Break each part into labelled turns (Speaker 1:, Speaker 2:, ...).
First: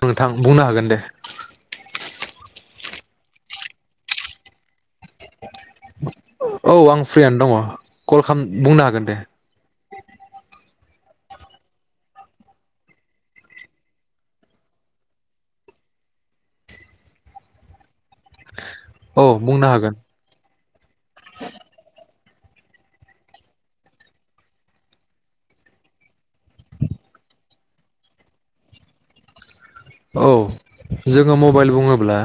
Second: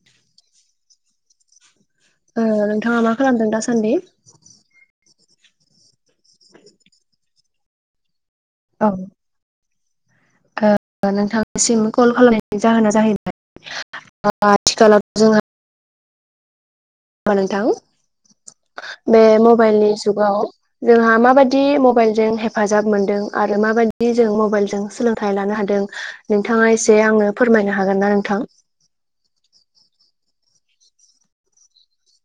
Speaker 1: नोंथां बुंनो हागोन दे।
Speaker 2: ओ नोंथाङा मा खालामदों दासान्दि?
Speaker 1: औ आं फ्रियानो दङ'। कल खाम बुंनो हागोन दे।
Speaker 2: ओ नोंथांनिसिम कल खालामनायनि जाहोना जाहैबाय [unintelligible] ओ नोंथां। बे
Speaker 1: औ बुंनो
Speaker 2: मबाइलनि
Speaker 1: हागोन
Speaker 2: जुगाव जोंहा माबादि मबाइलजों हेफाजाब मोनदों आरो माबायदि जों मबाइलजों सोलोंथाइ लानो हादों नोंथाङा एसे आंनो फोरमायनो हागोन ना नोंथां?
Speaker 1: औ जोङो मबाइल बुङोब्ला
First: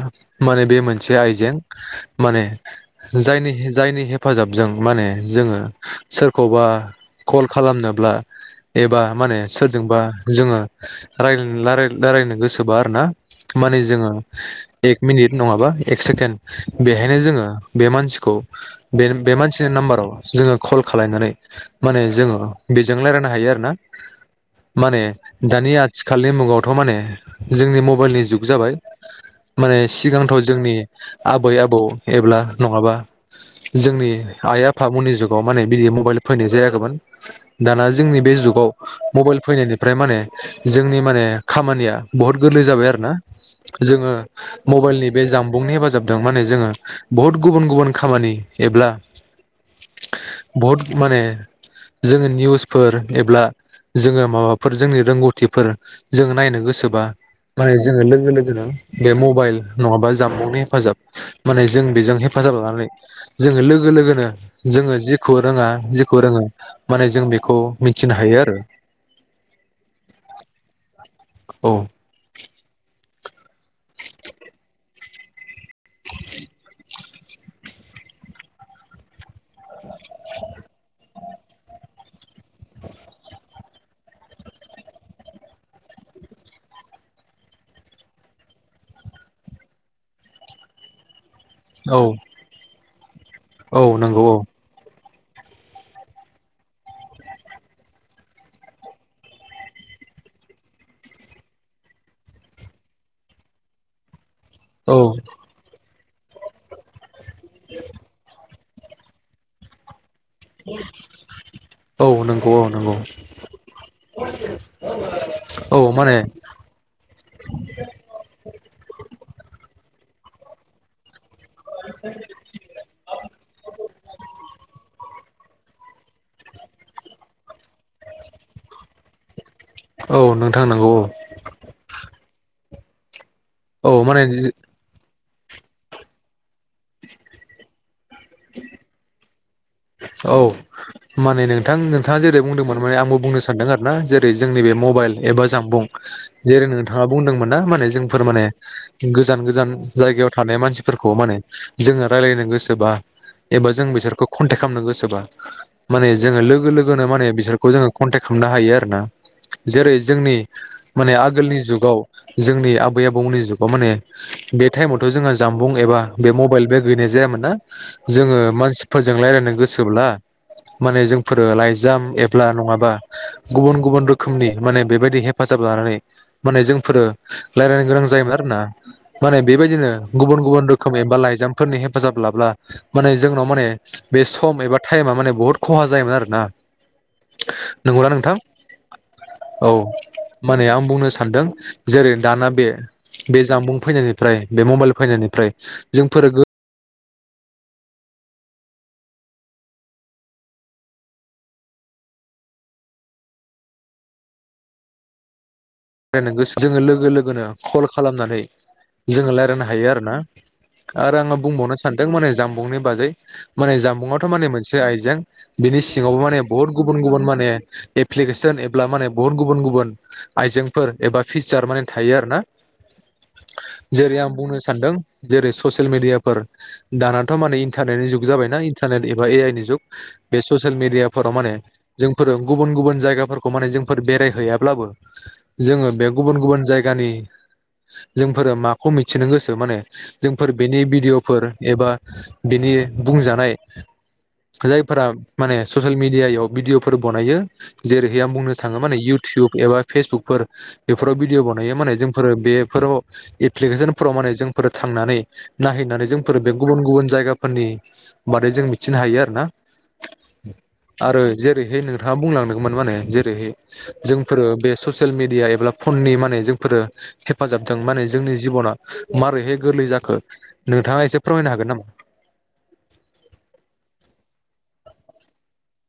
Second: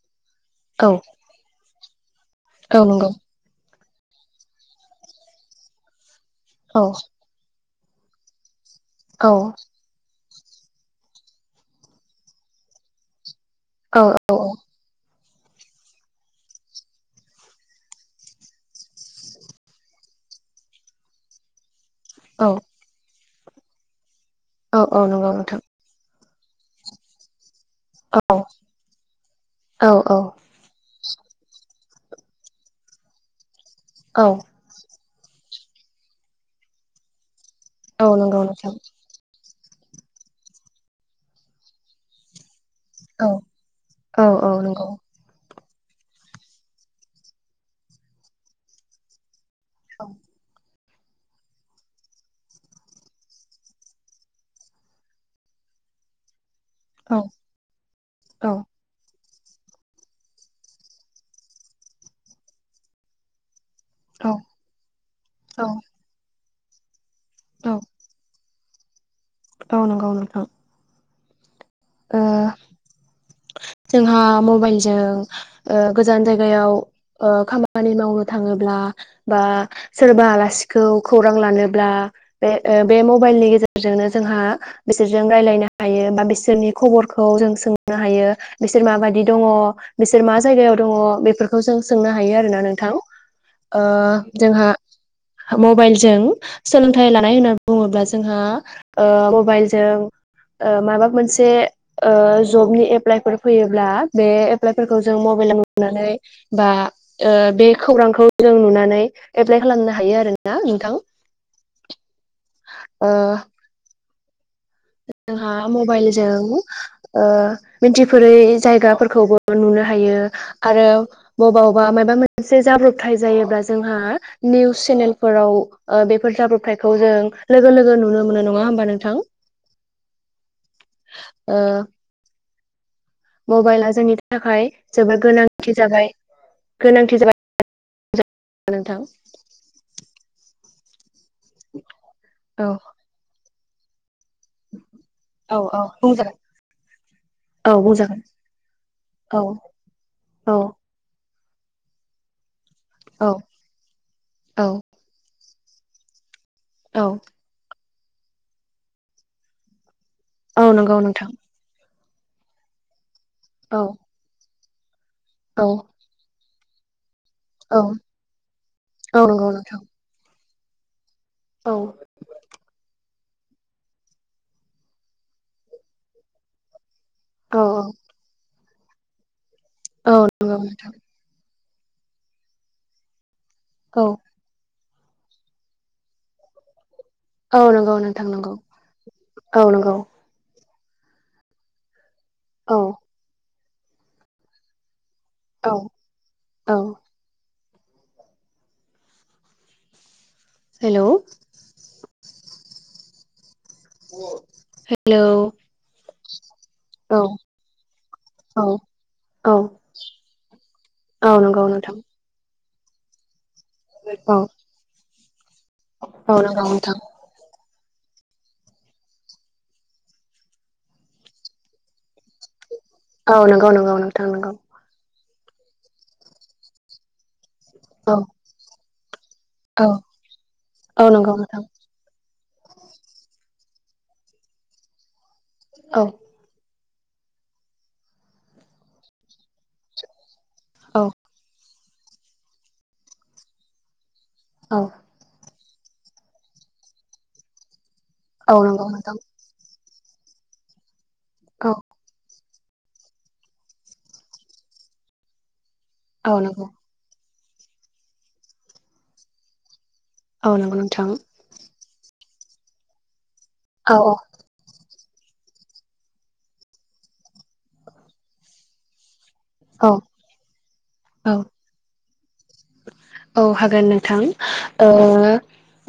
Speaker 1: माने बे
Speaker 2: औ
Speaker 1: मोनसे आइजें। [inaudible] माने
Speaker 2: औ नंगौ
Speaker 1: जायनि जायनि हेफाजाबजों माने जोङो सोरखौबा
Speaker 2: औ
Speaker 1: कल खालामनोब्ला एबा
Speaker 2: औ
Speaker 1: माने सोरजोंबा जोङो राय लाराय रायलायनो गोसो बा आरो ना। माने
Speaker 2: औ
Speaker 1: जोङो एक मिनिट नङाबा एक सेकेण्ड बेहायनो जोङो बे मानसिखौ बे-बे मानसिनि नाम्बाराव जोङो कल खालायनानै माने जोङो
Speaker 2: औ
Speaker 1: बेजों रायलायना हायो आरोना।
Speaker 2: औ औ
Speaker 1: माने
Speaker 2: नंगौ नोंथां
Speaker 1: दानि आथि खालनि मुगावथ' माने जोंनि मबाइलनि
Speaker 2: औ
Speaker 1: जुग जाबाय माने
Speaker 2: औ औ
Speaker 1: सिगांथ' जोंनि आबै आबौ एब्ला नङाबा जोंनि
Speaker 2: औ
Speaker 1: आइ आफामोननि जुग आव माने बिदि मबाइल फैनाय जायाखैमोन। दाना
Speaker 2: औ
Speaker 1: जोंनि बे
Speaker 2: नंगौ
Speaker 1: जुगाव
Speaker 2: नोंथां
Speaker 1: मबाइल फैनायनिफ्राय माने जोंनि माने खामानिया बहुत गोरलै जाबाय आरोना
Speaker 2: औ
Speaker 1: जोङो
Speaker 2: औ औ नंगौ
Speaker 1: मबाइलनि बे जाम बुंनि हेफाजाबजों माने जोङो बहुत गुबुन-गुबुन खामानि एब्ला
Speaker 2: औ
Speaker 1: बहत माने जोङो निउसफोर एब्ला जोङो माबाफोर जोंनि रोंगौथिफोर जों नायनो गोसो बा
Speaker 2: औ
Speaker 1: माने जोङो लोगो
Speaker 2: औ
Speaker 1: लोगोनो बे म बाइल नङाबा जानबुंनि हेफाजाब माने जों बेजों हेफाजाब लानानै जोङो लोग लोगो-लोगोनो जोङो जेखौ रोङा जेखौ रोङो माने जों बेखौ
Speaker 2: औ
Speaker 1: मिथिनो हायो आरो।
Speaker 2: औ नंगौ नोंथां
Speaker 1: औ
Speaker 2: ओ जोंहा मबाइलजों ओ गोजान जायगायाव ओ खामानि मावनो थाङोब्ला बा सोरबा आलासिखौ खौरां लानोब्ला बे ओ बे मबाइलनि गेजेरजोंनो जोंहा बिसोरजों रायलायनो हायो बा बिसोरनि खबरखौ जों सोंनो हायो बिसोर माबायदि दङ बिसोर मा जायगायाव दङ बेफोर खौ जों
Speaker 1: औ
Speaker 2: सोंनो हायो आरोना नोंथां ओ
Speaker 1: औ नंगौ
Speaker 2: जोंहा मबाइलजों सोलोंथाइ लानाय होननानै बुङोब्ला ओ जोंहा मबाइलजों ओ माबा मोनसे ओजबनि एप्लाइफोर फैयोब्ला बे
Speaker 1: औ
Speaker 2: एप्लाइफोरखौ जों मबाइलाव नुनानै बा ओ बे खौरांखौ जों नुनानै नै एप्लाय खालामनो हायो आरोना नोंथां
Speaker 1: औ नंगौ औ नंगौ।
Speaker 2: ओ
Speaker 1: [unintelligible]
Speaker 2: जोंहा
Speaker 1: औ माने
Speaker 2: मबाइलजों ओ मिनथिफेरै जायगाफोरखौबो नुनो हायो आरो बबावबा माबा मोनसे जाब्रबथाय जायोब्ला जोंहा निउस चेनेल फोराव ओ बेफोर जाब्रबथायखौ जों लोगो-लोगो नुनो मोनो नङा होमबा नोंथां
Speaker 1: औ नोंथां नंगौ औ
Speaker 2: ओ मबाइला
Speaker 1: औ
Speaker 2: जोंनि
Speaker 1: माने
Speaker 2: थाखाय जोबोद गोनांथि जाबाय गोनांथि जाबाय [inaudible] नोंथां
Speaker 1: औ माने नोंथां नोंथाङा जेरै
Speaker 2: औ
Speaker 1: बुंदोंमोन माने आंबो बुंनोसै सानदों आरो ना जे जोंनि बे मबाइल एबा
Speaker 2: औ औ
Speaker 1: जामबुं
Speaker 2: बुंजागोन
Speaker 1: जेरै नोंथाङा बुंदोंमोन ना
Speaker 2: औ
Speaker 1: माने
Speaker 2: बुंजागोन
Speaker 1: जोंफोर माने
Speaker 2: औ
Speaker 1: गोजान-गोजान जायगायाव
Speaker 2: औ
Speaker 1: थानाय मानसिफोरखौ माने जोङो रायज्लायनी गोसो
Speaker 2: औ
Speaker 1: एबा जों बिसोरखौ कनटेक
Speaker 2: औ
Speaker 1: गोसोबा माने जों लोगो
Speaker 2: औ
Speaker 1: लोगोनो माने बिसोरखौ जोङो कनटेक्ट खालामनो हायो आरो ना जेरै जोंनि
Speaker 2: औ नंगौ
Speaker 1: माने
Speaker 2: नोंथां
Speaker 1: आगोलनि जुगाव जोंनि आबै आबौ उननि जुगाव
Speaker 2: औ
Speaker 1: माने बेे थाइम जोङो
Speaker 2: औ
Speaker 1: जामबुं एबा बे मबाइल बे गैनाय जायामोन
Speaker 2: औ
Speaker 1: जोङो मानसिफोरजों
Speaker 2: औ नंगौ
Speaker 1: रायज्लायनो
Speaker 2: नोंथां
Speaker 1: गोसोब्ला माने जों फोरो
Speaker 2: औ
Speaker 1: लाइजाम एब्ला नङाबा गुबुन गुबुन रोखोमनि माने बेबायदि हेफाजाब लानानै माने जोंफोरो
Speaker 2: औ
Speaker 1: रायजलायनो गोनां जायोमोन आरो ना माने बेबायदिनो
Speaker 2: औ
Speaker 1: गुबुन
Speaker 2: नंगौ
Speaker 1: गुबुन
Speaker 2: नोंथां
Speaker 1: रोखोम एबा लाइजाम फोरनि हेफाजाब लाब्ला माने जोंनाव माने
Speaker 2: औ
Speaker 1: बे एबा टाइमा माने बुहुत खहा जायोमोन आरो ना
Speaker 2: औ नंगौ नोंथांंगौ औ नंगौ।
Speaker 1: माने आं बुंनो सानदों जेरै दाना बे
Speaker 2: औ
Speaker 1: बे जामबुं फैनायनिफ्राय बे मबाइल फैनायनि ओमफ्राय
Speaker 2: औ
Speaker 1: जोंफोर गो
Speaker 2: औ हेल' हेल'
Speaker 1: दे नों गोस जोङो लोगो लोगोनो कल खालामनानै
Speaker 2: औ
Speaker 1: जोङो
Speaker 2: औ
Speaker 1: रायजलायनो हायो आरोना आरो
Speaker 2: औ
Speaker 1: आङो
Speaker 2: नंगौ
Speaker 1: बुंबावनो
Speaker 2: नोंथां
Speaker 1: सानदों माने जामब बुंनि बागै माने जामबुंआवथ'
Speaker 2: औ
Speaker 1: माने मोनसे आइजों । बिनि सिङावबो
Speaker 2: औ
Speaker 1: माने
Speaker 2: नंगौ
Speaker 1: बुहुत
Speaker 2: नोंथां
Speaker 1: गुबुन गुबुन माने एप्लिकेसन एब्ला माने बुहुत गुबुन गुबुन आइजें फोर एबा फिसार माने थायो आरो ना।
Speaker 2: औ नंगौ नंगौ नोंथां नंगौ।
Speaker 1: सानदों जेरै ससियेल मिडियाफोर दानाथ' माने थानायनि
Speaker 2: औ
Speaker 1: जुग जाबायना इन [unintelligible] बा ए आइ नि जुग
Speaker 2: औ
Speaker 1: बे ससियेल
Speaker 2: औ नंगौ
Speaker 1: मेडियाफोराव माने
Speaker 2: नोंथां
Speaker 1: जोंफोरो गुबुन गुबुन जायगाफोरखौ माने जोंफोर बेरायहैयाब्लाबो जोङो
Speaker 2: औ
Speaker 1: बे गुबुन गुबुन जायग जायगानि जोंफोरो माखौ मिथिनो गोसो माने जोंफोर बेनि
Speaker 2: औ
Speaker 1: भिडिअ'फोर एबा बिनि बुंजानाय
Speaker 2: औ
Speaker 1: जायफोरा माने ससियेल मेडियायाव भिडिअ'फोर बनायो जेरैहाय आं बुंनो
Speaker 2: औ
Speaker 1: थाङो
Speaker 2: नंगौ
Speaker 1: माने
Speaker 2: नोंथां
Speaker 1: इउटुब एबा फेसबुक फोर बेफोराव भिडिअ'
Speaker 2: औ
Speaker 1: बानायो माने जोंफोरो बे फोराव एप्लिकेसनफोराव माने जोंफोर थांनानै नाहैनानै
Speaker 2: औ
Speaker 1: जोंफोर बे
Speaker 2: नंगौ
Speaker 1: गुबुन गुबुन जायगा फोरनि बादै जों मिथिनो हायो आरो ना।
Speaker 2: औ नंगौ नोंथां
Speaker 1: आरो जेरैहाय नोंथाङा बुंलां [unintelligible] जेरैहाय
Speaker 2: औ औ
Speaker 1: जोंफोरो बे ससे ससियेल मेडिया एब्ला फननि माने जोंफोरो हेफाजाबदों माने जोंनि जिबना मारैहाय
Speaker 2: औ
Speaker 1: गोरलै जाखो नोंथाङा एसे
Speaker 2: औ
Speaker 1: फोरमायनो हागोन नामा?
Speaker 2: औ हागोन नोंथां ओ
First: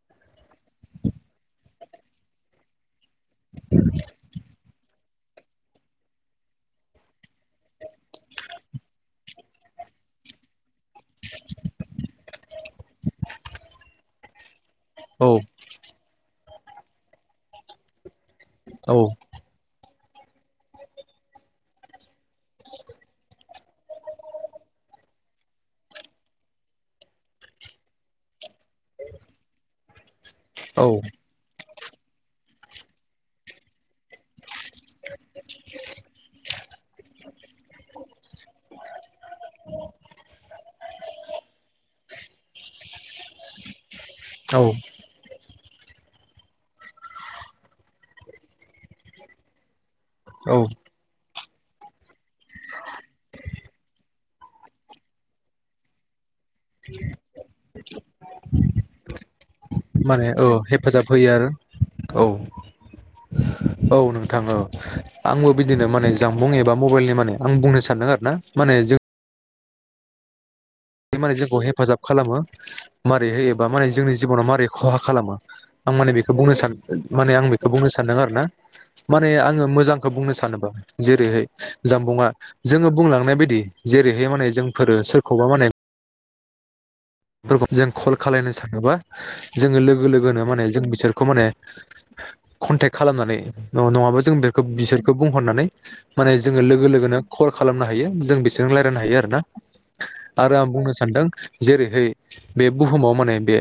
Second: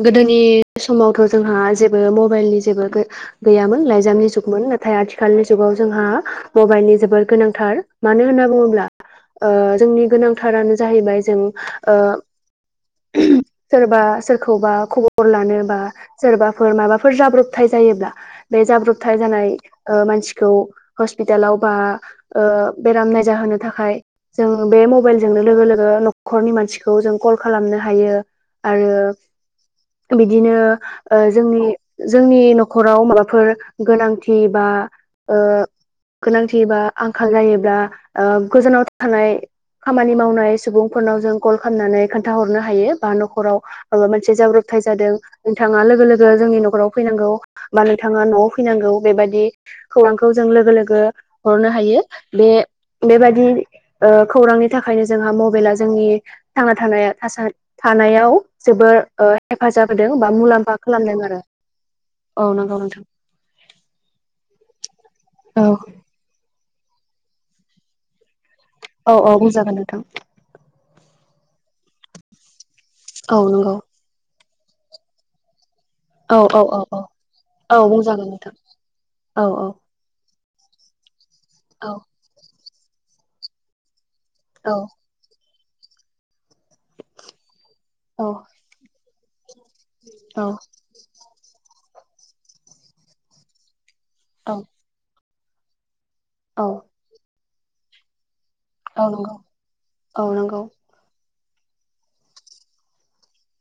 Speaker 2: गोदोनि समावथ' जोंहा जेबो मबाइलनि जेबो गो गैयामोन लाइजामनि जुगमोन नाथ थाय आथिखालनि जुगाव जोंहा मबाइलनि जोबोर गोनांथार मानो होनना बुङोब्ला ओ जोंनि गोनांथारानो जाहैबाय जों ओ सोरबा सोरखौबा खबर
Speaker 1: औ
Speaker 2: लानो बा सोरबा फोर माबाफोर जाब्रबथाइ जायोब्ला बे
Speaker 1: औ
Speaker 2: जाब्रबथाय जानाय ओ मानसिखौ हस्पिटालाव बा ओ बेराम नायजाहोनो थाखाय जों बे मबेइलजोंनो लोगो लोगो [unintelligible] खरनि मानसिखौ जों कल खालामनो हायो। आरो बिदिनो
Speaker 1: औ
Speaker 2: ओ जोंनि जोंनि न'खराव माबाफोर गोनांथि बा ओ गोनांथि बा आंखाल जायोब्ला ओ गोजानाव थानाय खामानि मावनाय सु फनाव जों कल खालामनानै खोन्थाहरनो हायो बा नखराव माबा मोनसे
Speaker 1: औ
Speaker 2: जाब्रबथाय जादों उम नोंथाङा लोगो लोगो जोंनि नखराव फैनांगौ बा नोंथाङा नआव फैनांगौ बेबादि खौरांखौ जों
Speaker 1: औ
Speaker 2: लोगो लोगो हरनो हायो बे बेबादि ओ खौरांनि थाखायनो जोंहा मबेइला जोंनि थांना थानाया थासान थानायाव जोबो ओ हेफाजाब होदों
Speaker 1: माने
Speaker 2: बा
Speaker 1: औ
Speaker 2: मुलाम्फा
Speaker 1: हेफाजाब
Speaker 2: खालामदों
Speaker 1: होयो
Speaker 2: आरो औ नंगौ नोंथां
Speaker 1: औ नोंथां औ आंबो
Speaker 2: औ
Speaker 1: बिदिनो माने जामबुं एबा मबाइलनि माने आं बुंनो सानदों आरो ना माने जों
Speaker 2: अ अ बुजि जागोन नोंथां।
Speaker 1: माने जोंखौ हेफाजाब खालामो। मारै
Speaker 2: औ
Speaker 1: होयोबा
Speaker 2: नंगौ
Speaker 1: माने जोंनि जिबनाव मा बे खहा खालामो आं माने बेखौ
Speaker 2: औ
Speaker 1: बुंनो
Speaker 2: औ
Speaker 1: सान
Speaker 2: औ औ
Speaker 1: माने आं बेखौ
Speaker 2: औ
Speaker 1: बुंनो सानदों
Speaker 2: बुंजागोन
Speaker 1: आरो ना
Speaker 2: नोंथां
Speaker 1: माने
Speaker 2: औ औ
Speaker 1: आङो मोजांखौ बुंनो सान [unintelligible] जेरैहाय
Speaker 2: औ
Speaker 1: जामबुंङा जोङो बुंलांनाय बायदि जे बैहाय माने
Speaker 2: औ
Speaker 1: जोंफोर सोरखौबा माने फोरखौ जों कल
Speaker 2: औ
Speaker 1: खालायनो सानोबा जोङो लोगो लोगोनो माने जों बिसोरखौ माने कनटेक्ट खालामनानै न-नङाबा जों
Speaker 2: औ
Speaker 1: बेखो बिसोरखो बुंहरनानै माने जोङो
Speaker 2: औ
Speaker 1: लोगो लोगोनो खल खालामनो हायो जों बिसो जों रायजलायनो
Speaker 2: औ
Speaker 1: हायो
Speaker 2: नंगौ
Speaker 1: आरोना
Speaker 2: औ नंगौ
Speaker 1: आरो आं बुंनो सानदों जेरै एय बे बुहुमाव माने बे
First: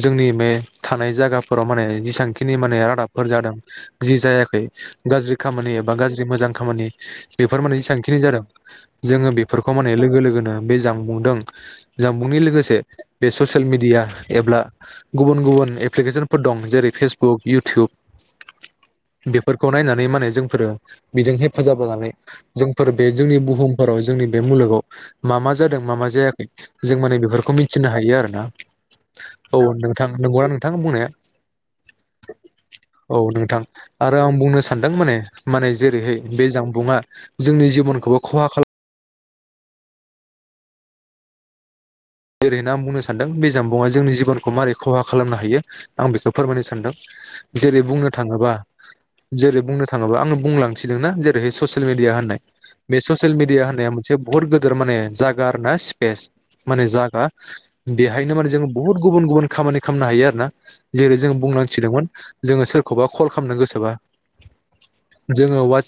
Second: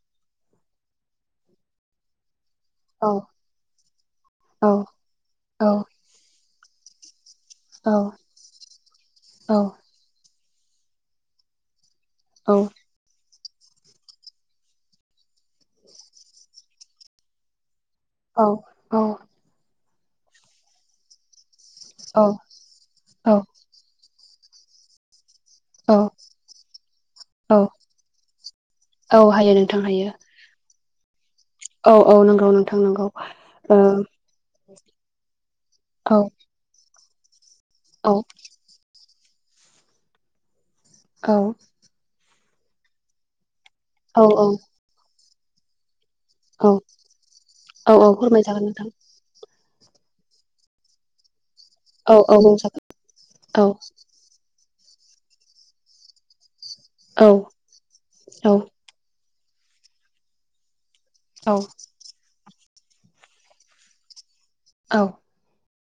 Speaker 1: जोंनि मे थानाय जायगाफोराव माने जेसां खिनि माने
Speaker 2: औ
Speaker 1: रादाबफोर जादों जि जायाखै
Speaker 2: औ
Speaker 1: गाज्रि
Speaker 2: औ
Speaker 1: खामानि एबा गाज्रि मोजां खामानि बेफोर माने
Speaker 2: औ
Speaker 1: जेसांखिनि जादों जोङो
Speaker 2: औ
Speaker 1: बेफोरखौ माने लोगो लोगोनो बे जांबुंदों जानबुंनि
Speaker 2: औ
Speaker 1: लोगोसे बे ससियेल मिडिया एबब्ला गुबुन गुबुन एप्लिकेसनफोर दं जेरै फेसबुक इउटुब
Speaker 2: औ
Speaker 1: बेफोरखौ नायना नै माने जोंफोरो बेजों हेफ फोजाबोनानै जोंफोर बे
Speaker 2: औ
Speaker 1: जोंनि बुहुमफोराव जोंनि बे मुलुगाव मा मा जादों मा
Speaker 2: औ
Speaker 1: मा जायाखै जों माने बेफोरखौ मिन थिनो हायो आरो ना औ नोंथां नंगौना नोंथां बुंनाया?
Speaker 2: औ औ नंगौ नोंथां
Speaker 1: [unintelligible]
Speaker 2: नंगौ
Speaker 1: औ नोंथां
Speaker 2: ओ
Speaker 1: आरो आं बुंनो सानदों माने माने जेरैहाय
Speaker 2: औ
Speaker 1: बे जामबुंङा जोंनि
Speaker 2: औ
Speaker 1: जिबनखौबो खहा खालाम
Speaker 2: औ
Speaker 1: जेरैना आं बुंनो सानदों बे जामबुङा जों
Speaker 2: औ
Speaker 1: जिबनखौ मारै खहा खालामनो हायो। आं बेखौ फोरमायनो
Speaker 2: औ
Speaker 1: सानदों जेरै
Speaker 2: औ औ
Speaker 1: बुंनो थाङोबा
Speaker 2: फोरमायजागोन नोंथां
Speaker 1: जेरै बुंनो था थाङोबा आं बुंलांसिदोंना? ओरैहै ससियेल मिडिया
Speaker 2: औ
Speaker 1: होननाय
Speaker 2: औ बुंजागोन
Speaker 1: बे ससियेल
Speaker 2: औ
Speaker 1: मिडिया होननाया मोनसे बुहुत गोदोर माने जागा आरोना स्पेस माने हा
Speaker 2: औ
Speaker 1: बेहायनो माने
Speaker 2: औ
Speaker 1: जोङो बुहुत गुबुन गुबुन खामानि खामनो हायो आरो ना? जेरै जों बुंनांथिदोंमोन जोङो सोरखौबा कल खालामनो गोसोबा
Speaker 2: औ औ
Speaker 1: जोङो उवाट